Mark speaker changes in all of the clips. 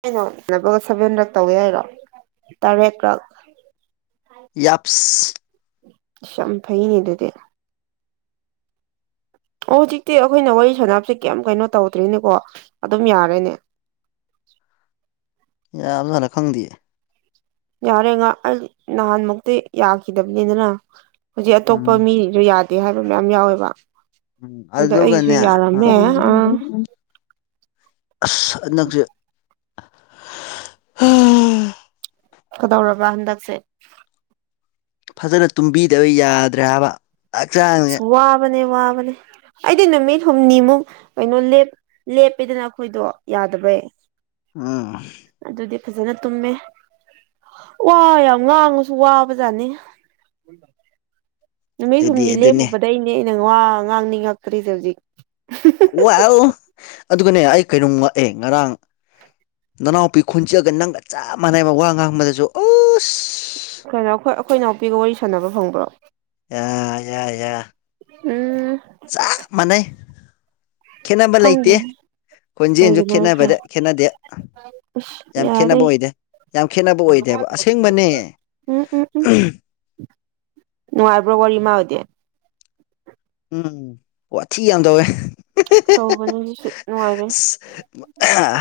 Speaker 1: ꯀꯩꯅꯣ ꯅꯕꯒ ꯁꯚꯦꯟꯗꯛ ꯇꯧꯋꯦ ꯍꯥꯏꯔꯣ ꯇꯔꯦꯠꯔꯛ
Speaker 2: ꯌꯥꯞꯁ [inaudible] [unintelligible]
Speaker 1: ꯏꯁ ꯌꯥꯝ ꯐꯩꯅꯦ ꯑꯗꯨꯗꯤ ꯑꯣ ꯍꯧꯖꯤꯛꯇꯤ ꯑꯩꯈꯣꯏꯅ ꯋꯥꯔꯤ ꯁꯅꯥꯞꯁꯦ ꯀꯌꯥꯝ ꯀꯩꯅꯣ ꯇꯧꯗ꯭ꯔꯤꯅꯦꯀꯣ ꯑꯗꯨꯝ ꯌꯥꯔꯦꯅꯦ
Speaker 2: ꯌꯥꯝ ꯁꯥꯅ ꯈꯪꯗꯦ [inaudible]
Speaker 1: ꯌꯥꯔꯦ ꯉꯥꯛ ꯑꯩ ꯅꯍꯥꯟꯃꯨꯛꯇꯤ ꯌꯥꯈꯤꯗꯕꯅꯤꯗꯅ ꯍꯧꯖꯤꯛ ꯑꯇꯣꯞꯄ
Speaker 2: ꯎꯝ
Speaker 1: ꯃꯤꯁꯨ ꯌꯥꯗꯦ ꯍꯥꯏꯕ ꯃꯌꯥꯝ ꯌꯥꯎꯋꯦꯕ
Speaker 2: ꯎꯝ
Speaker 1: ꯑꯗ ꯑꯩꯁꯨ
Speaker 2: ꯑꯗꯨꯒꯅꯦ
Speaker 1: ꯌꯥꯔꯝꯃꯦ ꯑꯥ
Speaker 2: ꯑꯁ ꯍꯟꯗꯛꯁꯦ
Speaker 1: ꯀꯗꯧꯔꯕ ꯍꯟꯗꯛꯁꯦ
Speaker 2: ꯐꯖꯅ ꯇꯨꯝꯕꯤꯗꯕ ꯌꯥꯗ꯭ꯔꯦ ꯍꯥꯏꯕ
Speaker 1: ꯁ
Speaker 2: ꯍꯛꯆꯥꯡꯁꯦ
Speaker 1: ꯋꯥꯕꯅꯦ ꯋꯥꯕꯅꯦ ꯑꯩꯗꯤ ꯅꯨꯃꯤꯠ ꯍꯨꯝꯅꯤꯃꯨꯛ ꯀꯩꯅꯣ ꯂꯦꯞꯄꯦꯗꯅ ꯑꯩꯈꯣꯏꯗꯣ ꯌꯥꯗꯕꯩ
Speaker 2: ꯑꯥ [inaudible]
Speaker 1: ꯑꯗꯨꯗꯤ ꯐꯖꯅ ꯇꯨꯝꯃꯦ ꯋꯥ ꯌꯥꯝ ꯉꯥꯡꯉꯁꯨ ꯋꯥꯕꯖꯥꯠꯅꯤ ꯅꯨꯃꯤꯠ
Speaker 2: ꯑꯗꯨꯗꯤ
Speaker 1: ꯍꯨꯝꯅꯤ
Speaker 2: ꯑꯗꯨꯅꯦ
Speaker 1: ꯂꯦꯞꯄꯨꯕꯗꯩꯅꯦ ꯑꯩꯅ ꯉ ꯉꯥꯡꯅꯤ ꯉꯛꯇ꯭ꯔꯤꯁꯦ ꯍꯧꯖꯤꯛ
Speaker 2: ꯋꯥꯏ ꯑꯗꯨꯒꯅꯦ ꯑꯩ ꯀꯩꯅꯣꯝ ꯉꯛꯑꯦ ꯉꯔꯥꯡ ꯅꯅꯥꯎꯄꯤ ꯈꯣꯟꯖꯑꯒ ꯅꯪꯒ ꯆꯞ ꯃꯥꯟꯅꯩꯕ ꯋꯥ ꯉꯥꯡꯕꯗꯁꯨ ꯑꯁ
Speaker 1: ꯀꯩꯅꯣ ꯑꯩꯈꯣꯏ ꯑꯩꯈꯣꯏ ꯅꯥꯎꯄꯤꯒ ꯋꯥꯔꯤ ꯁꯥꯟꯅꯕ ꯐꯪꯕ꯭ꯔꯣ
Speaker 2: ꯌꯥ ꯌꯥꯏ ꯌꯥꯏ
Speaker 1: ꯎꯝ
Speaker 2: ꯆ ꯃꯅꯦ ꯈꯦꯠꯅꯕ ꯂꯩꯇꯦ
Speaker 1: ꯈꯪꯗꯦ
Speaker 2: ꯈꯣꯟꯖꯦꯜꯁꯨ
Speaker 1: ꯀꯩꯒꯤꯅꯣ ꯍꯥꯏꯁꯦ
Speaker 2: ꯈꯦꯠꯅꯕꯗ ꯈꯦꯠꯅꯗꯦ
Speaker 1: ꯏꯁ
Speaker 2: ꯌꯥꯝ
Speaker 1: ꯌꯥꯔꯦ
Speaker 2: ꯈꯦꯠꯅꯕ ꯑꯣꯏꯗꯦ ꯌꯥꯝ ꯈꯦꯠꯅꯕ ꯑꯣꯏꯗꯦꯕ ꯑꯁꯦꯡꯕꯅꯦ
Speaker 1: ꯎꯝ ꯅꯉꯥꯏꯕ꯭ꯔꯣ ꯋꯥꯔꯤ ꯃꯥꯒꯗꯤ
Speaker 2: ꯎꯝ ꯑꯣꯊꯤ ꯌꯥꯝ ꯇꯧꯋꯦ
Speaker 1: ꯇꯧꯕꯕ ꯉꯅꯨꯡꯉꯥꯏꯕ
Speaker 2: ꯑꯁ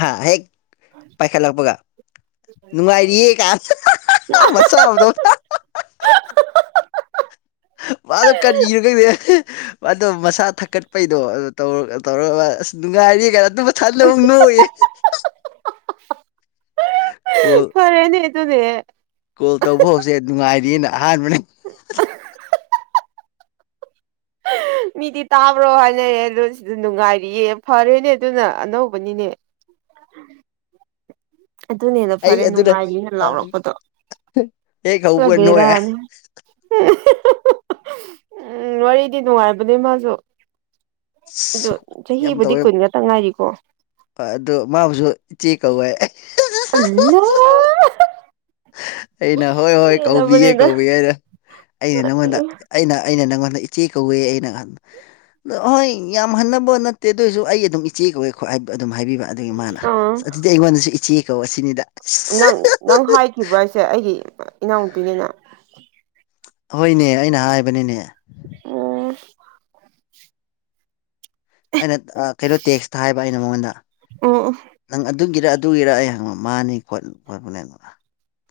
Speaker 2: ꯍꯥ ꯍꯦꯛ ꯄꯥꯏꯈꯠꯂꯛꯄꯒ ꯅꯨꯡꯉꯥꯏꯔꯤꯌꯦ ꯀꯥ ꯃꯆꯥꯥ ꯑꯃꯗꯧ ꯃꯥꯗꯣ ꯀꯔꯤ ꯀꯅꯣ ꯀꯩꯗ ꯑꯗꯣ ꯃꯁꯥ ꯊꯛꯀꯠꯄꯩꯗꯣ ꯇꯧꯔꯒ ꯑꯁ ꯅꯨꯡꯉꯥꯏꯔꯤ ꯀꯅꯣ ꯊꯠꯂ ꯑꯃꯨꯛ ꯅꯣꯡꯌꯦꯦ ꯀꯣꯜ
Speaker 1: ꯐꯔꯦꯅꯦ ꯇꯅꯦ
Speaker 2: ꯀꯣꯜ ꯇꯧꯕ ꯍꯧꯁꯦ ꯅꯨꯡꯉꯥꯏꯔꯤꯑꯅ ꯑꯍꯥꯟꯕꯅ
Speaker 1: ꯃꯤꯗꯤ ꯇꯥꯕ꯭ꯔꯣ ꯍꯥꯏꯅꯔꯦ ꯑꯗꯣ ꯁꯤꯗ ꯅꯨꯡꯉꯥꯏꯔꯤꯌꯦ ꯐꯔꯦꯅꯦ ꯑꯗꯨꯅ ꯑꯅꯧꯕꯅꯤꯅꯦ ꯑꯗꯨꯅꯦꯅ ꯐꯔꯦ
Speaker 2: ꯑꯩ ꯑꯗꯨꯅ
Speaker 1: ꯅꯨꯡꯉꯥꯏꯅꯤꯅ ꯂꯥꯎꯔꯛꯄꯗꯣ
Speaker 2: ꯍꯦꯛ ꯍꯧꯕꯒ ꯅꯣꯛꯑꯦ
Speaker 1: ꯆꯕꯤꯔꯥꯅꯤ ꯎꯝ ꯋꯥꯔꯤꯗꯤ ꯅꯨꯡꯉꯥꯏꯕꯅꯦ ꯃꯥꯁꯨ ꯑꯣ
Speaker 2: ꯑꯁ
Speaker 1: ꯆꯍꯤꯕꯨꯗꯤ ꯀꯨꯟ ꯉꯛꯇꯪ ꯉꯥꯏꯔꯤꯀꯣ
Speaker 2: ꯍ ꯑꯗꯨ ꯃꯥꯕꯨꯁꯨ ꯏꯆꯦ ꯀꯧꯋꯦ
Speaker 1: ꯑ [unintelligible] [inaudible]
Speaker 2: ꯑꯩꯅ ꯍꯣꯏ ꯍꯣꯏ ꯀꯧꯕꯤꯌꯦꯦ
Speaker 1: ꯍꯦꯜꯂꯕꯅꯤꯗ
Speaker 2: ꯀꯧꯕꯤꯌꯦꯦ ꯑꯗ ꯑꯩꯅ ꯅꯪꯉꯣꯟꯗ ꯑꯩꯅ ꯑꯩꯅ ꯅꯪꯉꯗ ꯏꯆꯦ ꯀꯧꯏꯦ ꯑꯩꯅ ꯅꯍ ꯑ ꯍꯣꯏ ꯌꯥꯝ ꯍꯟꯅꯕꯣ ꯅꯠꯇꯦ ꯑꯗꯨꯑꯣꯏꯁꯨ ꯑꯩ ꯑꯗꯨꯝ ꯏꯆꯦ ꯀꯧꯋꯦꯣ ꯑꯗꯨꯝ ꯍꯥꯏꯕꯤꯕ ꯑꯗꯨꯒꯤ ꯃꯥꯅ
Speaker 1: ꯑꯥ
Speaker 2: ꯑꯁ ꯑꯗꯨꯗꯤ ꯑꯩꯉꯣꯟꯗꯁꯨ ꯏꯆꯦ ꯀꯧ ꯑꯁꯤꯅꯤꯗ ꯑꯁ
Speaker 1: ꯅꯪ ꯅꯪ ꯍꯥꯏꯈꯤꯕ꯭ꯔꯥ ꯍꯥꯏꯁꯦ ꯑꯩꯒꯤ ꯏꯅꯥꯎꯅꯨꯄꯤꯅꯤꯅ
Speaker 2: ꯍꯣꯏꯅꯦ ꯑꯩꯅ ꯍꯥꯏꯕꯅꯤꯅꯦ
Speaker 1: ꯑꯣ
Speaker 2: ꯑꯩꯅ ꯀꯩꯅꯣ ꯇꯦꯛꯁꯇ ꯍꯥꯏꯕ ꯑꯩꯅ ꯃꯉꯣꯟꯗ
Speaker 1: ꯑꯣ ꯑꯣ
Speaker 2: ꯅꯪ ꯑꯗꯨꯒꯤꯔ ꯑꯗꯨꯒꯤꯔ ꯑꯩ ꯍꯪꯕ ꯃꯥꯅꯤ ꯈꯣꯠ ꯈꯣꯠꯄꯅꯦ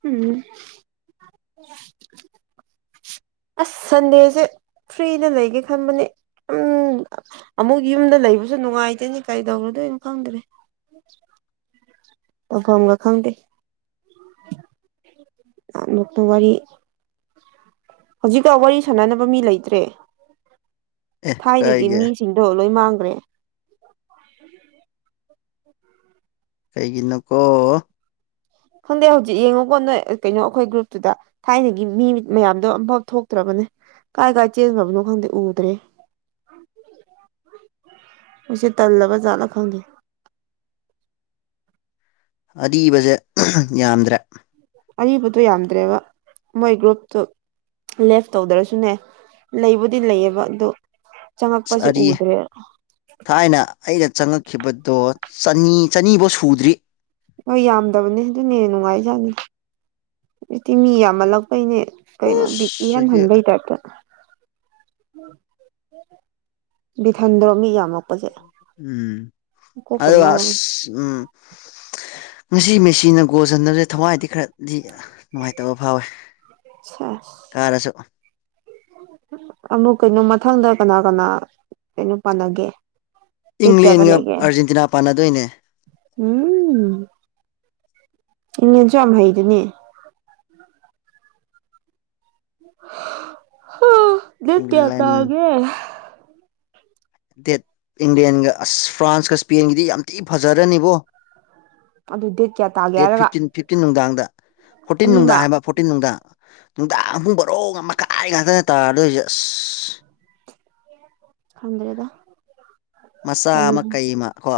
Speaker 1: ꯎꯝ ꯑꯁ ꯁꯟꯗꯦꯁꯦ ꯐ꯭ꯔꯤꯅ ꯂꯩꯒꯦ ꯈꯟꯕꯅꯦ ꯎꯝ ꯑꯃꯨꯛ ꯌꯨꯝꯗ ꯂꯩꯕꯁꯨ ꯅꯨꯡꯉꯥꯏꯇꯦꯅꯤ ꯀꯔꯤꯗꯧꯔꯗꯣꯏꯅꯣ ꯈꯪꯗ꯭ꯔꯦ ꯇꯧꯐꯝꯒ ꯈꯪꯗꯦ ꯅꯣꯛꯄ ꯋꯥꯔꯤ ꯍꯧꯖꯤꯛꯀꯥꯎ ꯋꯥꯔꯤ ꯁꯥꯟꯅꯅꯕ ꯃꯤ ꯂꯩꯇ꯭ꯔꯦ
Speaker 2: ꯑꯦ
Speaker 1: ꯊꯥꯏꯗꯒꯤ
Speaker 2: ꯀꯩꯒꯤ
Speaker 1: ꯃꯤ ꯁꯤꯡꯗꯣ ꯂꯣꯏ ꯃꯥꯡꯈ꯭ꯔꯦ [inaudible] ꯎ
Speaker 2: ꯀꯩꯒꯤꯅꯨ ꯀꯣ
Speaker 1: ꯈꯪꯗꯦ ꯍꯧꯖꯤꯛ ꯌꯦꯡꯉꯨꯀꯣ ꯅꯣꯏ ꯀꯩꯅꯣ ꯑꯩꯈꯣꯏ ꯒ꯭ꯔꯨꯞꯇꯨꯗ ꯊꯥꯏꯅꯒꯤ ꯃꯤ ꯃꯌꯥꯝꯗꯣ ꯑꯝꯐꯥꯎ ꯊꯣꯛꯇ꯭ꯔꯕꯅꯦ ꯀꯥꯏ ꯀꯥꯏ ꯆꯦꯟꯕꯅꯣ ꯈꯪꯗꯦ ꯎꯗ꯭ꯔꯦ ꯃꯁꯤ ꯇꯜꯂꯕꯖꯥꯠꯂ ꯈꯪꯗꯦ
Speaker 2: ꯑꯕꯁꯦ ꯌꯥꯝꯗ꯭ꯔꯦ
Speaker 1: ꯑꯔꯤꯕꯗꯨꯣ ꯌꯥꯝꯗ꯭ꯔꯦꯕ ꯃꯣꯏ ꯒ꯭ꯔꯨꯞꯇꯨ ꯂꯦꯐ ꯇꯧꯗ꯭ꯔꯁꯨꯅꯦ ꯂꯩꯕꯨꯗꯤ ꯂꯩꯌꯦꯕ ꯑꯗꯨꯣ
Speaker 2: ꯑꯁ
Speaker 1: ꯆꯪꯉꯛꯄꯁꯦ
Speaker 2: ꯑꯔꯤ
Speaker 1: ꯎꯗ꯭ꯔꯦ
Speaker 2: ꯊꯥꯏꯅ ꯑꯩꯅ ꯆꯪꯉꯛꯈꯤꯕꯗꯣ ꯆꯅꯤ ꯆꯅꯤꯐꯧ ꯁꯨꯗ꯭ꯔꯤ
Speaker 1: ꯍꯣꯏ ꯌꯥꯝꯗꯕꯅꯤ ꯑꯗꯨꯅꯦ ꯅꯨꯡꯉꯥꯏꯖꯅꯤ ꯑꯗꯨꯛꯇꯤ ꯃꯤ ꯌꯥꯝꯃꯜꯂꯛꯄꯩꯅꯦ ꯀꯩꯅꯣ
Speaker 2: ꯎꯁ
Speaker 1: ꯏꯍꯥꯟ
Speaker 2: ꯍꯧꯖꯤꯛꯇꯤ
Speaker 1: ꯍꯟꯕꯩꯇꯗ ꯕꯤꯊꯟꯗꯣ ꯃꯤ ꯌꯥꯝ
Speaker 2: ꯎꯝ ꯑ
Speaker 1: ꯉꯥꯎꯋꯦ
Speaker 2: ꯎꯝ ꯉꯁꯤ ꯃꯦꯆꯤꯟꯅ ꯒꯣꯜꯁꯤꯟꯅꯕꯁꯦ ꯊꯋꯥꯏꯗꯤ ꯈꯔꯗꯤ ꯅꯨꯡꯉꯥꯏꯇꯕ ꯐꯥꯎꯋꯦ
Speaker 1: ꯁꯦꯁ
Speaker 2: ꯀꯥꯔꯁꯨ
Speaker 1: ꯑꯃꯨꯛ ꯀꯩꯅꯣ ꯃꯊꯪꯗ ꯀꯅꯥ ꯀꯅꯥ ꯀꯩꯅꯣ ꯄꯥꯟꯅꯒꯦ ꯗꯦꯠ ꯀꯌꯥꯗ
Speaker 2: ꯏꯪꯂꯦꯟꯒ
Speaker 1: ꯂꯩꯒꯦ
Speaker 2: ꯑꯥꯔꯖꯦꯟꯇꯤꯅꯥ ꯄꯥꯟꯅꯗꯣꯏꯅꯦ
Speaker 1: ꯎꯝ ꯏꯪꯂꯪꯂꯦꯟꯁꯨ ꯌꯥꯝ ꯍꯩꯗꯨꯅꯦ ꯠ ꯀꯌꯥ
Speaker 2: ꯂꯟ
Speaker 1: ꯇꯑꯒꯦ
Speaker 2: ꯗꯦꯠ ꯏꯪꯂꯪꯂꯦꯟꯒ ꯑꯁ ꯐ꯭ꯔꯥꯟꯁꯀ ꯏꯁꯄꯦꯟꯒꯤꯗꯤ ꯌꯥꯝ ꯊꯤ ꯐꯖꯔꯅꯤꯕꯣ
Speaker 1: ꯑꯗꯨ ꯗꯦꯠ ꯀꯌꯥ
Speaker 2: ꯗꯦꯠ
Speaker 1: ꯇꯥꯒꯦꯔꯒ
Speaker 2: ꯐꯤꯞꯇꯤꯟ ꯐꯤꯞꯇꯤꯟ ꯅꯨꯡꯗꯥꯡꯗ ꯐꯣꯔꯇꯤꯟ ꯅꯨꯡꯗꯥꯡ ꯍꯥꯏꯕ ꯐꯣꯔꯇꯤꯟ ꯅꯨꯡꯗꯥ ꯅꯨꯡꯗꯥꯡ ꯑꯍꯨꯝ ꯕꯔꯣꯛ ꯑꯃ ꯃꯈꯀꯥꯏ ꯉꯥꯛꯇꯅ ꯇꯥꯔꯗꯣꯏꯁꯦ ꯑꯁ
Speaker 1: ꯈꯪꯗ꯭ꯔꯦꯗ
Speaker 2: ꯃꯆꯥ
Speaker 1: ꯇꯜꯂꯦ
Speaker 2: ꯑꯃ ꯀꯩ ꯑꯃ ꯀꯣ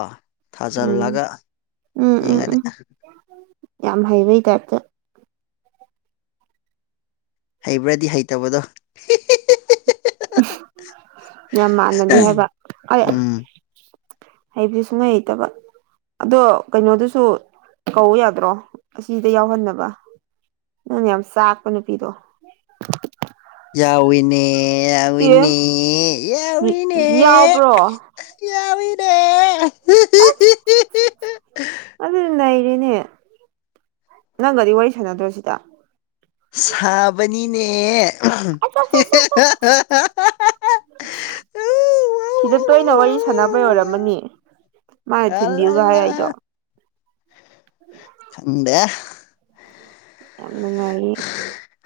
Speaker 1: ꯎꯝ
Speaker 2: ꯊꯥꯖꯤꯜꯂꯒ
Speaker 1: ꯎꯝ ꯎꯝ
Speaker 2: ꯌꯦꯡꯉꯗ
Speaker 1: ꯎꯝ ꯌꯥꯝ ꯍꯩꯕꯩ ꯇꯥꯏꯞꯇ
Speaker 2: ꯍꯩꯕ꯭ꯔꯗꯤ ꯍꯩꯇꯕꯗꯣ
Speaker 1: ꯌꯥꯝ ꯃꯥꯟꯅꯗꯤ ꯍꯥꯏꯕ
Speaker 2: ꯎꯝ
Speaker 1: ꯍꯩꯕꯗꯤ ꯁꯨꯡꯍꯩ ꯍꯩꯇꯕ ꯑꯗꯣ ꯀꯩꯅꯣꯗꯨꯁꯨ ꯀꯧ ꯌꯥꯗ꯭ꯔꯣ ꯑꯁꯤꯗ ꯌꯥꯎꯍꯟꯅꯕ ꯅꯪꯅ ꯌꯥꯝ ꯆꯥꯛꯄ ꯅꯨꯄꯤꯗꯣ
Speaker 2: ꯌꯥꯎꯏꯅꯦ
Speaker 1: ꯑꯦ
Speaker 2: ꯌꯥꯎꯏꯅꯦ ꯌꯥꯎꯏꯅꯦ
Speaker 1: ꯌꯥꯎꯕ꯭ꯔꯣ
Speaker 2: ꯌꯥ ꯑꯣꯏꯔꯦ
Speaker 1: ꯑ
Speaker 2: [inaudible]
Speaker 1: ꯑꯗꯨꯗꯤ ꯂꯩꯔꯦꯅꯦ ꯅꯪꯒꯗꯤ ꯋꯥꯔꯤ ꯁꯥꯟꯅꯗ꯭ꯔꯣꯁꯤꯗ
Speaker 2: ꯁꯥꯕꯅꯤꯅꯦ [inaudible] [inaudible]
Speaker 1: ꯎꯝ ꯁꯤꯗ ꯇꯣꯏꯅ ꯋꯥꯔꯤ ꯁꯥꯟꯅꯕ ꯑꯣꯏꯔꯝꯃꯅꯤ ꯃꯥꯅ ꯊꯤꯟꯕꯤꯌꯨꯒ ꯍꯥꯏ ꯑꯩꯗꯣ
Speaker 2: ꯆꯟꯗꯦ
Speaker 1: ꯌꯥꯝ ꯅꯨꯡꯉꯥꯏꯔꯤ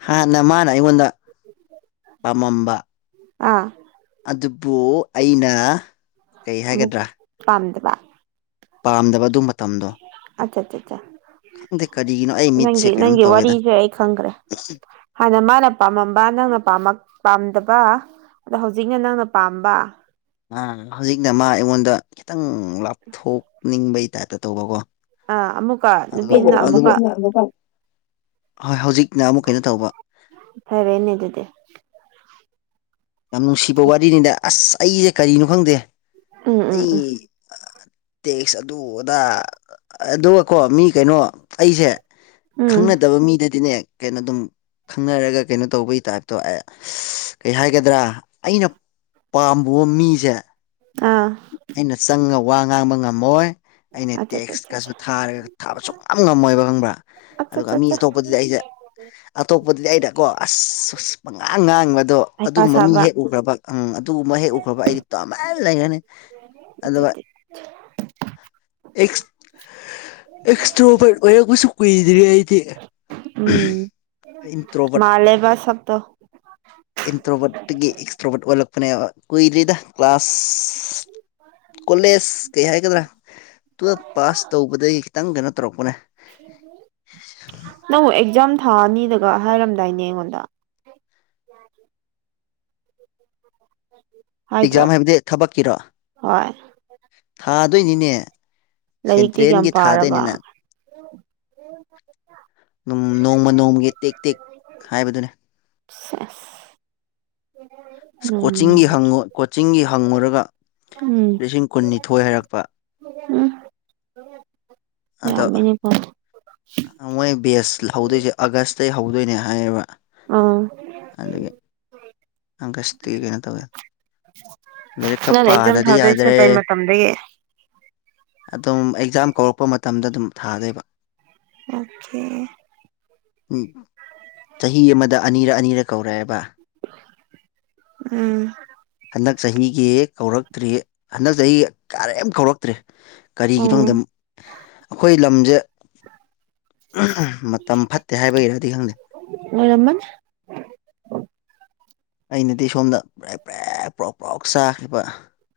Speaker 2: ꯍꯥꯟꯅ ꯃꯥꯅ ꯑꯩꯉꯣꯟꯗ ꯄꯥꯝꯃꯝꯕ
Speaker 1: ꯑꯥ
Speaker 2: ꯑꯗꯨꯕꯨ ꯑꯩꯅ ꯀꯩ ꯍꯥꯏꯒꯗ꯭ꯔꯥ
Speaker 1: ꯄꯥꯟꯗ꯭ꯔ
Speaker 2: ꯄꯥꯝꯗꯕ ꯑꯗꯨ ꯃꯇꯝꯗ
Speaker 1: ꯑꯆꯥ ꯑꯆꯥ ꯑ
Speaker 2: ꯀꯔꯤꯒꯤꯅꯣ ꯑꯩ ꯃꯤꯠꯁꯦ
Speaker 1: ꯅꯪꯒꯤ
Speaker 2: ꯀꯩꯅꯣꯝ
Speaker 1: ꯅꯪꯒꯤ
Speaker 2: ꯇꯧꯋꯦꯗ
Speaker 1: ꯋꯥꯔꯤꯁꯦ ꯑꯩ ꯈꯪꯒ꯭ꯔꯦ ꯍꯥꯟꯅ ꯃꯥꯅ ꯄꯥꯝꯃꯝꯕ ꯅꯪꯅ ꯄꯥꯝꯗꯕ ꯑꯗꯣ ꯍꯧꯖꯤꯛꯅ ꯅꯪꯅ ꯄꯥꯝꯕ
Speaker 2: ꯑ ꯍꯧꯖꯤꯛꯅ ꯃꯥ ꯑꯩꯉꯣꯟꯗ ꯈꯤꯇꯪ ꯂꯥꯞꯊꯣꯛꯅꯤꯡꯕꯩ ꯇꯥꯏꯞꯇ ꯇꯧꯕꯀꯣ
Speaker 1: ꯑꯥ ꯑꯃꯨꯛꯀ ꯅꯨꯄꯤꯗꯨꯅ ꯑꯃꯨꯛꯀ
Speaker 2: ꯍꯣꯏ [unintelligible] ꯍꯧꯖꯤꯛꯅ ꯑꯃꯨꯛ ꯀꯩꯅꯣ ꯇꯧꯕ
Speaker 1: ꯐꯔꯦꯅꯦ ꯑꯗꯨꯗꯤ
Speaker 2: ꯌꯥꯝ ꯅꯨꯡꯁꯤꯕ ꯋꯥꯔꯤꯅꯤꯗ ꯑꯁ ꯑꯩꯁꯦ ꯀꯔꯤꯅꯣ ꯈꯪꯗꯦ
Speaker 1: ꯎꯝ ꯎꯝ
Speaker 2: ꯑꯩ
Speaker 1: ꯎꯝ
Speaker 2: ꯇꯦꯛꯁ ꯑꯗꯨ ꯑꯗꯥ ꯑꯗꯨꯒꯀꯣ ꯃꯤ ꯀꯩꯅꯣ ꯑꯩꯁꯦ
Speaker 1: ꯎꯝ
Speaker 2: ꯈꯪꯅꯗꯕ ꯃꯤꯗꯗꯤꯅꯦ ꯀꯩꯅꯣ ꯑꯗꯨꯝ ꯈꯪꯅꯔꯒ ꯀꯩꯅꯣ ꯇꯧꯕꯒꯤ ꯇꯥꯏꯞꯇꯣ [unintelligible] ꯀ ꯍꯥꯏꯒꯗ꯭ꯔꯥ ꯑꯩꯅ ꯄꯥꯝꯕ‌ꯣ ꯃꯤꯁꯦ
Speaker 1: ꯑꯥ
Speaker 2: ꯑꯩꯅ ꯆꯪꯉ ꯋꯥ ꯉꯥꯡꯕ ꯉꯝꯃꯣꯏ ꯑꯩꯅ
Speaker 1: ꯑꯆꯥ ꯑꯆꯥ
Speaker 2: ꯇꯦꯛꯁꯀꯁꯨ ꯊꯥꯔꯒ ꯊꯥꯕ ꯁꯨꯡ ꯉꯝꯉꯝꯃꯣꯏꯕ ꯈꯪꯕ꯭ꯔꯥ
Speaker 1: ꯑꯆꯥ
Speaker 2: ꯑꯗꯨꯒ
Speaker 1: ꯆꯥ
Speaker 2: ꯃꯤ
Speaker 1: ꯆꯥ
Speaker 2: ꯑꯇꯣꯞꯄꯗꯨꯗꯤ ꯑꯩꯁꯦ ꯑꯇꯣꯞꯄꯗꯨꯗꯤ ꯑꯩꯅꯀꯣ ꯑꯁ ꯑꯁ ꯄꯉꯥꯡ ꯉꯥꯡꯕꯗꯣ
Speaker 1: ꯍꯩꯄꯥ
Speaker 2: ꯑꯗꯨꯒꯨꯝꯕ ꯃꯤ
Speaker 1: ꯁꯥꯕ
Speaker 2: ꯍꯦꯛ ꯎꯈ꯭ꯔꯕ ꯎꯝ ꯑꯗꯨꯒꯨꯝꯕ ꯍꯦꯛ ꯎꯈ꯭ꯔꯕ ꯑꯩꯗꯤ ꯇꯨꯃꯤꯟ ꯂꯩꯒꯅꯤ ꯑꯗꯨꯒ
Speaker 1: ꯑꯗꯨꯗꯤ
Speaker 2: ꯑꯦ [inaudible] ꯑꯦꯛ [unintelligible] ꯏꯁꯇ꯭ꯔꯣꯕꯔꯠ ꯑꯣꯏꯔꯛꯄꯁꯨ ꯀꯨꯏꯗ꯭ꯔꯤ ꯑꯩꯗꯤ ꯏꯟꯇ꯭ꯔꯣꯕꯔꯠ
Speaker 1: ꯃꯥꯂꯦꯕ ꯁꯛꯇ‌ꯣ
Speaker 2: ꯏꯟꯇ꯭ꯔꯣꯕꯣꯠꯇꯒꯤ ꯑꯦꯛꯁꯇ꯭ꯔꯣꯕꯣꯠ ꯑꯣꯜꯂꯛꯄꯅꯦꯕ ꯀꯨꯏꯗ꯭ꯔꯤꯗ ꯀ꯭ꯂꯥꯁ ꯀꯣꯂꯦꯖ ꯀꯩ ꯍꯥꯏꯒꯗ꯭ꯔꯥ ꯇꯨꯌꯦꯞ ꯄꯥꯁ ꯇꯧꯕꯗꯒꯤ ꯈꯤꯇꯪ ꯀꯩꯅꯣ ꯇꯧꯔꯛꯄꯅꯦ
Speaker 1: ꯅꯪꯕꯨ ꯑꯦꯛꯖꯥꯝ ꯊꯥꯅꯤꯅꯒ ꯍꯥꯏꯔꯝꯗꯥꯏꯅꯦ ꯑꯩꯉꯣꯟꯗ [inaudible] ꯎ [inaudible]
Speaker 2: ꯑꯦꯛꯖꯥꯝ ꯍꯥꯏꯕꯗꯤ ꯊꯕꯛꯀꯤꯔꯣ ꯊꯥꯗꯣꯏꯅꯤꯅꯦ
Speaker 1: ꯂꯥꯏꯔꯤꯛꯇꯤ ꯀꯌꯥꯝ
Speaker 2: ꯁꯦꯟꯇ꯭ꯔꯦꯟꯒꯤ
Speaker 1: ꯄꯥꯔꯕ
Speaker 2: ꯊꯥꯗꯣꯏꯅꯤꯅ ꯅꯣꯡꯃ ꯅꯣꯡꯃꯒꯤ ꯇꯦꯛ ꯇꯦꯛ ꯍꯥꯏꯕꯗꯨꯅꯦ
Speaker 1: ꯁꯦꯁ ꯅꯪꯅ
Speaker 2: ꯀꯣꯆꯤꯡꯒꯤ ꯀꯣꯆꯤꯡꯒꯤ ꯍꯪꯉꯨꯔꯒ
Speaker 1: ꯎꯝ
Speaker 2: ꯂꯤꯁꯤꯡ ꯀꯨꯟꯅꯤꯊꯣꯏ ꯍꯥꯏꯔꯛꯄ
Speaker 1: [unintelligible] ꯎꯝ
Speaker 2: ꯑꯗꯣ
Speaker 1: ꯌꯥꯃꯤꯅ‌ꯦ
Speaker 2: ꯃꯣꯏ ꯕꯦꯁ ꯍꯧꯗꯣꯏꯁꯦ ꯑꯥꯒꯁꯇꯩ ꯍꯧꯗꯣꯏꯅꯦ ꯍꯥꯏꯌꯦꯕ
Speaker 1: ꯑꯪ
Speaker 2: ꯑꯪꯀꯁꯇꯤ ꯀꯩꯅꯣ ꯇꯧꯋꯦ ꯂꯥꯏꯔꯤꯛ ꯈꯔ
Speaker 1: ꯅꯪꯅꯦ ꯑꯦꯛꯖꯥꯝ
Speaker 2: ꯄꯥꯗꯗꯤ
Speaker 1: ꯊꯥꯗꯣꯏꯁꯦ ꯀꯩ
Speaker 2: ꯌꯥꯗ꯭ꯔꯦ
Speaker 1: ꯃꯇꯝꯗꯒꯤ
Speaker 2: ꯑꯗꯨꯝ ꯑꯦꯛꯖꯥꯝ ꯀꯧꯔꯛꯄ ꯃꯇꯝꯗ ꯑꯗꯨꯝ ꯊꯥꯅꯤꯕ
Speaker 1: ꯑꯣꯀꯦ
Speaker 2: ꯎꯝ ꯆꯍꯤ ꯑꯃꯗ ꯑꯅꯤꯔ ꯑꯅꯤꯔ ꯀꯧꯔꯛꯑꯦꯕ
Speaker 1: ꯎꯝ
Speaker 2: ꯍꯟꯗꯛ ꯆꯍꯤꯒꯤ ꯀꯧꯔꯛꯇ꯭ꯔꯤ ꯍꯟꯗꯛ ꯆꯍꯤ ꯀꯔꯦꯝ ꯀꯧꯔꯛꯇ꯭ꯔꯤ ꯀꯔꯤꯒꯤꯅꯣ ꯈꯪꯗꯦ
Speaker 1: ꯎꯝ
Speaker 2: ꯑꯩꯈꯣꯏ ꯂꯝꯁꯦ ꯃꯇꯝ ꯐꯠꯇꯦ ꯍꯥꯏꯕꯒꯤꯔꯗꯤ ꯈꯪꯗꯦ
Speaker 1: ꯃꯣꯏꯔꯃꯟ
Speaker 2: ꯑꯩꯅꯗꯤ ꯁꯣꯝꯗ ꯄ꯭ꯔꯦꯞ ꯄ꯭ꯔꯦꯛ ꯄꯔꯣꯛ ꯄ꯭ꯔꯣꯛ ꯆꯥꯈꯤꯕ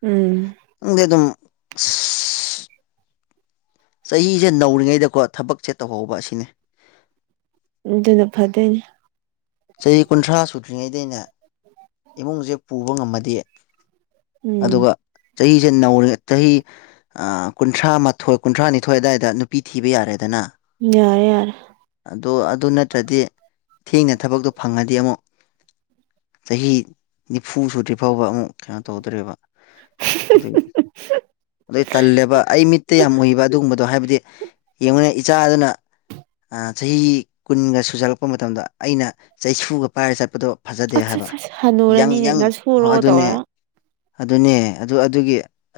Speaker 1: ꯎꯝ
Speaker 2: ꯅꯪꯗꯤ ꯑꯗꯨꯝ [unintelligible] ꯆꯍꯤꯁꯦ ꯅꯧꯔꯤꯉꯩꯗꯀꯣ ꯊꯕꯛꯁꯦ ꯇꯧꯍꯧꯕ ꯑꯁꯤꯅꯤ
Speaker 1: ꯑꯗꯨꯅ ꯐꯗꯣꯏꯅꯤ
Speaker 2: ꯆꯍꯤ ꯀꯨꯟꯊ꯭ꯔꯥ ꯁꯨꯗ꯭ꯔꯤꯉꯩꯗꯩꯅ ꯏꯃꯨꯡꯁꯦ ꯄꯨꯕ ꯉꯝꯃꯗꯤ
Speaker 1: ꯎꯝ
Speaker 2: ꯑꯗꯨꯒ ꯆꯍꯤꯁꯦ ꯅꯧꯔꯤ ꯆꯍꯤ ꯀꯨꯟꯊ꯭ꯔꯥ ꯃꯥꯊꯣꯏ ꯀꯨꯟꯊ꯭ꯔꯥꯅꯤꯊꯣꯏ ꯑꯋꯥꯏꯗ ꯅꯨꯄꯤ ꯊꯤꯕ ꯌꯥꯔꯦꯗꯅ
Speaker 1: ꯌꯥꯔꯦ ꯌꯥꯔ‌ꯦ
Speaker 2: ꯑꯗꯣ ꯑꯗꯨ ꯅꯠꯇ꯭ꯔꯗꯤ ꯊꯤꯅ ꯊꯕꯛꯇꯣ ꯐꯪꯉꯗꯤ ꯑꯃꯨꯛ ꯆꯍꯤ ꯅꯤꯐꯨ ꯁꯨꯗ꯭ꯔꯤ ꯐꯥꯎꯕ ꯑꯃꯨꯛ ꯀꯩꯅꯣ ꯇꯧꯗ꯭ꯔꯦꯕ ꯑꯗꯨꯒꯤ ꯑꯩ ꯇꯜꯂꯦꯕ ꯑꯩ ꯃꯤꯠꯇ ꯌꯥꯝ ꯎꯏꯕ ꯑꯗꯨꯒꯨꯝꯕꯗꯣ ꯍꯥꯏꯕꯗꯤ ꯌꯦꯡꯉꯨꯅ‌ꯦ ꯏꯆꯥ ꯑꯗꯨꯅ ꯆꯍꯤ ꯀꯨꯟꯒ ꯁꯨꯖꯜꯂꯛꯄ ꯃꯇꯝꯗ ꯑꯩꯅ ꯆꯩꯁꯨꯒ ꯄꯥꯏꯔ ꯆꯠꯄꯗꯣ ꯐꯖꯗꯦ
Speaker 1: ꯑꯠꯆꯥ
Speaker 2: ꯍꯥꯏꯕ
Speaker 1: ꯆꯥ
Speaker 2: ꯌꯥꯪ
Speaker 1: ꯍꯅꯨꯔꯅꯤꯅꯦ
Speaker 2: ꯌꯥꯪ
Speaker 1: ꯅꯁꯨꯔꯣ
Speaker 2: ꯑꯗꯨꯅꯦ
Speaker 1: ꯇꯧꯔ
Speaker 2: ꯑꯗꯨꯅꯦ ꯑꯗꯨ ꯑꯗꯨꯒꯤ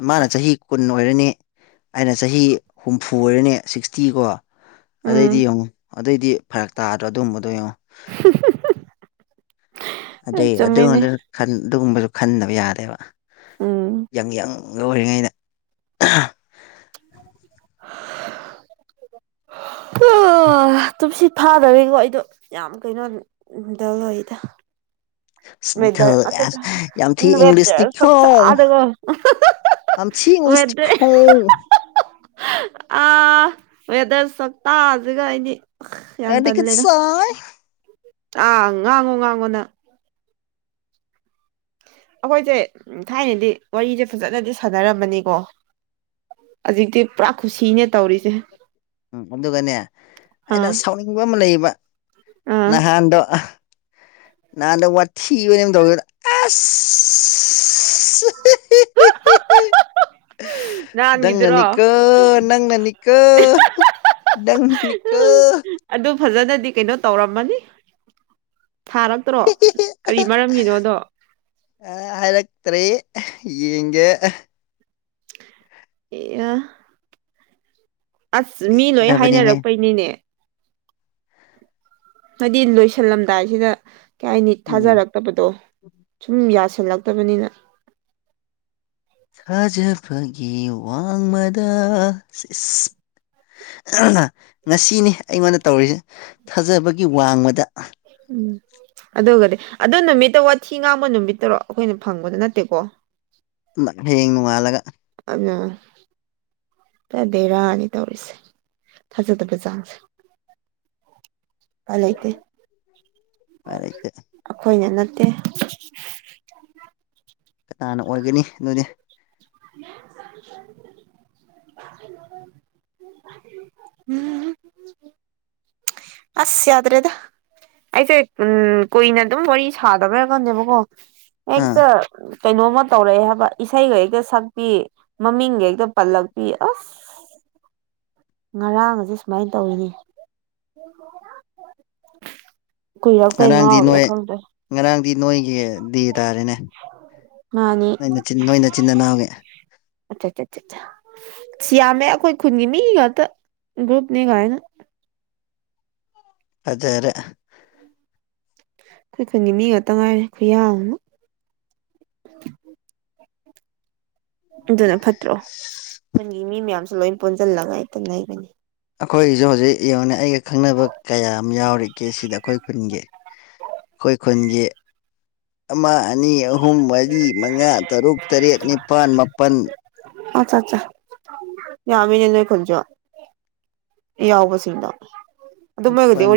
Speaker 2: ꯃꯥꯅ ꯆꯍꯤ ꯀꯨꯟ ꯑꯣꯏꯔꯅꯤ ꯑꯩꯅ ꯆꯍꯤ ꯍꯨꯝꯐꯨ ꯑꯣꯏꯔꯅꯦ ꯁꯤꯛꯁꯇꯤ ꯀꯣ ꯑꯗꯩꯗꯤ
Speaker 1: ꯎꯝ
Speaker 2: ꯌꯦꯡꯉꯨ ꯑꯗꯨꯑꯣꯏꯗꯤ ꯐꯔꯛ ꯇꯥꯗ꯭ꯔꯣ ꯑꯗꯨꯒꯨꯝꯝꯕꯗꯣ ꯌꯦꯡꯉꯣ
Speaker 1: ꯍꯝ ꯍꯝ
Speaker 2: ꯑꯗꯩ ꯑꯗꯨꯉꯥꯟꯗ ꯑꯗꯨꯒꯨꯝꯕꯗꯨ ꯈꯟꯗꯕ ꯌꯥꯗꯦꯕ
Speaker 1: ꯎꯝ
Speaker 2: ꯌꯡ ꯌꯡ ꯂꯑꯣꯏꯔꯤꯉꯩꯗ
Speaker 1: ꯍꯥ ꯇꯨꯝꯁꯤ ꯐꯥꯗ꯭ꯔꯦꯀꯣ ꯑꯩꯗꯣ ꯌꯥꯝ ꯀꯩꯅꯣ ꯗꯜꯑꫭꯏꯗ
Speaker 2: ꯁꯤ ꯌꯥꯝ ꯊꯤ
Speaker 1: ꯋꯦꯗꯔ
Speaker 2: ꯏꯪꯂꯤꯁꯇꯤꯈꯣ
Speaker 1: ꯁꯛꯇꯥꯗꯒꯣ
Speaker 2: ꯌꯥꯝ ꯊꯤ
Speaker 1: ꯋꯦꯗꯔ
Speaker 2: ꯏꯪꯂꯤꯁꯇꯤꯈꯣ
Speaker 1: ꯑꯥ ꯋꯦꯗꯔ ꯆꯛꯇꯥꯁꯤꯒ ꯑꯩꯗꯤ
Speaker 2: ꯑ
Speaker 1: ꯌꯥꯝ
Speaker 2: ꯂꯤ
Speaker 1: ꯇꯜꯂꯦꯗ
Speaker 2: ꯁꯥꯏ [unintelligible]
Speaker 1: ꯑꯥ ꯉꯥꯡꯉꯣ ꯉꯥꯡꯉꯣꯅꯪ ꯑꯩꯈꯣꯏꯁꯦ ꯊꯥꯏꯅꯗꯤ ꯋꯥꯔꯤꯁꯦ ꯐꯖꯅꯗꯤ ꯁꯥꯟꯅꯔꯝꯕꯅꯤꯀꯣ ꯍꯧꯖꯤꯛꯇꯤ ꯄꯨꯔꯥ ꯈꯨꯁꯤꯅꯦ ꯇꯧꯔꯤꯁꯦ
Speaker 2: ꯎꯝ ꯑꯗꯨꯒꯅꯦ
Speaker 1: ꯑꯥ
Speaker 2: ꯑꯩꯅ ꯁꯥꯎꯅꯤꯡꯕ ꯑꯃ ꯂꯩꯌꯦꯕ
Speaker 1: ꯑꯥ
Speaker 2: ꯅꯍꯥꯟꯗꯣ ꯅꯍꯥꯟꯗꯣ ꯋꯥꯊꯤ ꯋꯔꯦꯝ ꯇꯧꯋꯦꯗ ꯑꯁ
Speaker 1: [inaudible]
Speaker 2: ꯎ [unintelligible]
Speaker 1: ꯅꯍꯥꯟꯒꯤꯗꯨꯔꯣ
Speaker 2: ꯅꯪꯅꯅꯤꯀꯣ ꯅꯪꯅꯅꯤꯀꯣ ꯅꯪꯅꯅꯤꯀꯣ
Speaker 1: ꯑꯗꯨ ꯐꯖꯅꯗꯤ ꯀꯩꯅꯣ ꯇꯧꯔꯝꯃꯅꯤ ꯊꯥꯔꯛꯇ꯭ꯔꯣ ꯀꯔꯤ ꯃꯔꯝꯒꯤꯅꯣꯗꯣ
Speaker 2: ꯍꯥꯏꯔꯛꯇ꯭ꯔꯦ ꯌꯦꯡꯒꯦ
Speaker 1: ꯑꯦ [unintelligible] ꯑꯁ ꯃꯤ ꯂꯣꯏ
Speaker 2: ꯗꯕꯅꯤꯍꯦ
Speaker 1: ꯍꯥꯏꯅꯔꯛꯄꯩꯅꯤꯅꯦ ꯍꯥꯏꯗꯤ ꯂꯣꯏꯁꯤꯜꯂꯝꯗꯥꯏꯁꯤꯗ ꯀꯩ ꯍꯥꯏꯅꯤ
Speaker 2: ꯎꯝ
Speaker 1: ꯊꯥꯖꯔꯛ ꯐꯠꯇꯕꯗꯣ ꯁꯨꯝ ꯌꯥꯁꯜꯂꯛꯇꯕꯅꯤꯅ
Speaker 2: ꯊꯥꯖꯕꯒꯤ ꯋꯥꯡꯃꯗ ꯏꯁ ꯉꯁꯤꯅꯤ ꯑꯩꯉꯣꯟꯗ ꯇꯧꯔꯤꯁꯦ ꯊꯥꯖꯕꯒꯤ ꯋꯥꯡꯃꯗ
Speaker 1: ꯎꯝ ꯑꯗꯨꯒꯗꯤ ꯑꯗꯣ ꯅꯨꯃꯤꯠꯇ ꯋꯥꯊꯤ ꯉꯥꯡꯕ ꯅꯨꯃꯤꯠꯇꯔꯣ ꯑꯩꯈꯣꯏꯅ ꯐꯪꯕꯗ ꯅꯠꯇꯦꯀꯣ
Speaker 2: ꯍꯌꯦꯡ ꯅꯣꯡꯉꯥꯜꯂꯒ
Speaker 1: ꯑ ꯗꯦꯔꯥꯅꯤ ꯇꯧꯔꯤꯁꯦ ꯊꯥꯖꯗꯕ ꯆꯥꯡꯁꯦ ꯄꯥꯏꯂꯩꯇ‌ꯦ
Speaker 2: ꯄꯥꯏꯂꯩꯇ‌ꯦ
Speaker 1: ꯑꯩꯈꯣꯏꯅ ꯅꯠꯇꯦ
Speaker 2: ꯀꯅꯥꯅ ꯑꯣꯏꯔꯒꯅꯤ ꯑꯗꯨꯗꯤ
Speaker 1: [inaudible] ꯎꯝ [unintelligible] ꯑꯁ ꯌꯥꯗ꯭ꯔꯦꯗ ꯑꯩꯁꯦ ꯎꯝ ꯀꯨꯏꯅ ꯑꯗꯨꯝ ꯋꯥꯔꯤ ꯁꯥꯗꯕꯩꯔ ꯈꯪꯗꯦꯕꯀꯣ
Speaker 2: ꯑꯥ
Speaker 1: ꯍꯦꯛꯇ ꯀꯩꯅꯣꯃ ꯇꯧꯔꯛꯑꯦ ꯍꯥꯏꯕ ꯏꯁꯩꯒ ꯍꯦꯛꯇ ꯁꯛꯄꯤ ꯃꯃꯤꯡꯒ ꯍꯦꯛꯇ ꯄꯜꯂꯛꯄꯤ ꯑꯁ ꯉꯔꯥꯡꯖꯤ ꯁꯨꯃꯥꯏꯅ ꯇꯧꯔꯤꯅꯦ [inaudible]
Speaker 2: ꯉꯔꯥꯡꯗꯤ ꯅꯣꯏ ꯉꯔꯥꯡꯗꯤ ꯅꯣꯏꯒꯤ ꯗꯦ ꯇꯥꯔꯦꯅꯦ
Speaker 1: ꯃꯥꯅꯤ
Speaker 2: ꯅꯣꯏꯅ ꯅꯣꯏ ꯅꯆꯤꯟ ꯅꯅꯥꯎꯒꯤ
Speaker 1: ꯑꯆꯥ ꯑꯁ ꯌꯥꯝꯃꯦ ꯑꯩꯈꯣꯏ ꯈꯨꯟꯒꯤ ꯃꯤ ꯉꯥꯛꯇ ꯒ꯭ꯔꯨꯞꯅꯦ ꯀꯥꯏꯅ
Speaker 2: ꯑꯖꯔꯦ
Speaker 1: ꯈꯣꯏ ꯈꯨꯟꯒꯤ ꯃꯤ ꯉꯥꯛꯇ ꯉꯥꯏꯔꯦ ꯈꯨꯌꯥꯝ ꯑꯃ ꯑꯗꯨꯅ ꯐꯠꯇ꯭ꯔꯣ ꯈꯨꯈꯟꯒꯤ ꯃꯤ ꯃꯌꯥꯝꯁꯨ ꯂꯣꯏ ꯄꯨꯣꯟꯁꯤꯜꯂꯒ ꯍꯦꯛꯇ ꯂꯩꯕꯅꯤ
Speaker 2: ꯑꯩꯈꯣꯏꯒꯤꯁꯨ ꯍꯧꯖꯤꯛ ꯌꯦꯡꯉꯨꯅꯦ ꯑꯩꯒ ꯈꯪꯅꯕ ꯀꯌꯥꯝ ꯌꯥꯎꯔꯤꯒꯦ ꯁꯤꯗ ꯑꯩꯈꯣꯏ ꯀꯨꯟꯒꯤ ꯈꯣꯏ ꯈꯨꯟꯒꯤ ꯑꯃ ꯑꯅꯤ ꯑꯍꯨꯝ ꯃꯔꯤ ꯃꯉꯥ ꯇꯔꯨꯛ ꯇꯔꯦꯠ ꯅꯤꯄꯥꯟ ꯃꯥꯄꯟ
Speaker 1: ꯑꯠꯆꯥꯆꯥ ꯌꯥꯝꯃꯤꯅꯦ ꯈꯨꯟꯖꯨ ꯌꯥꯎꯕꯁꯤꯡꯗꯣ ꯑꯗꯨꯝꯃꯒꯗꯤ
Speaker 2: ꯃꯥꯄꯜ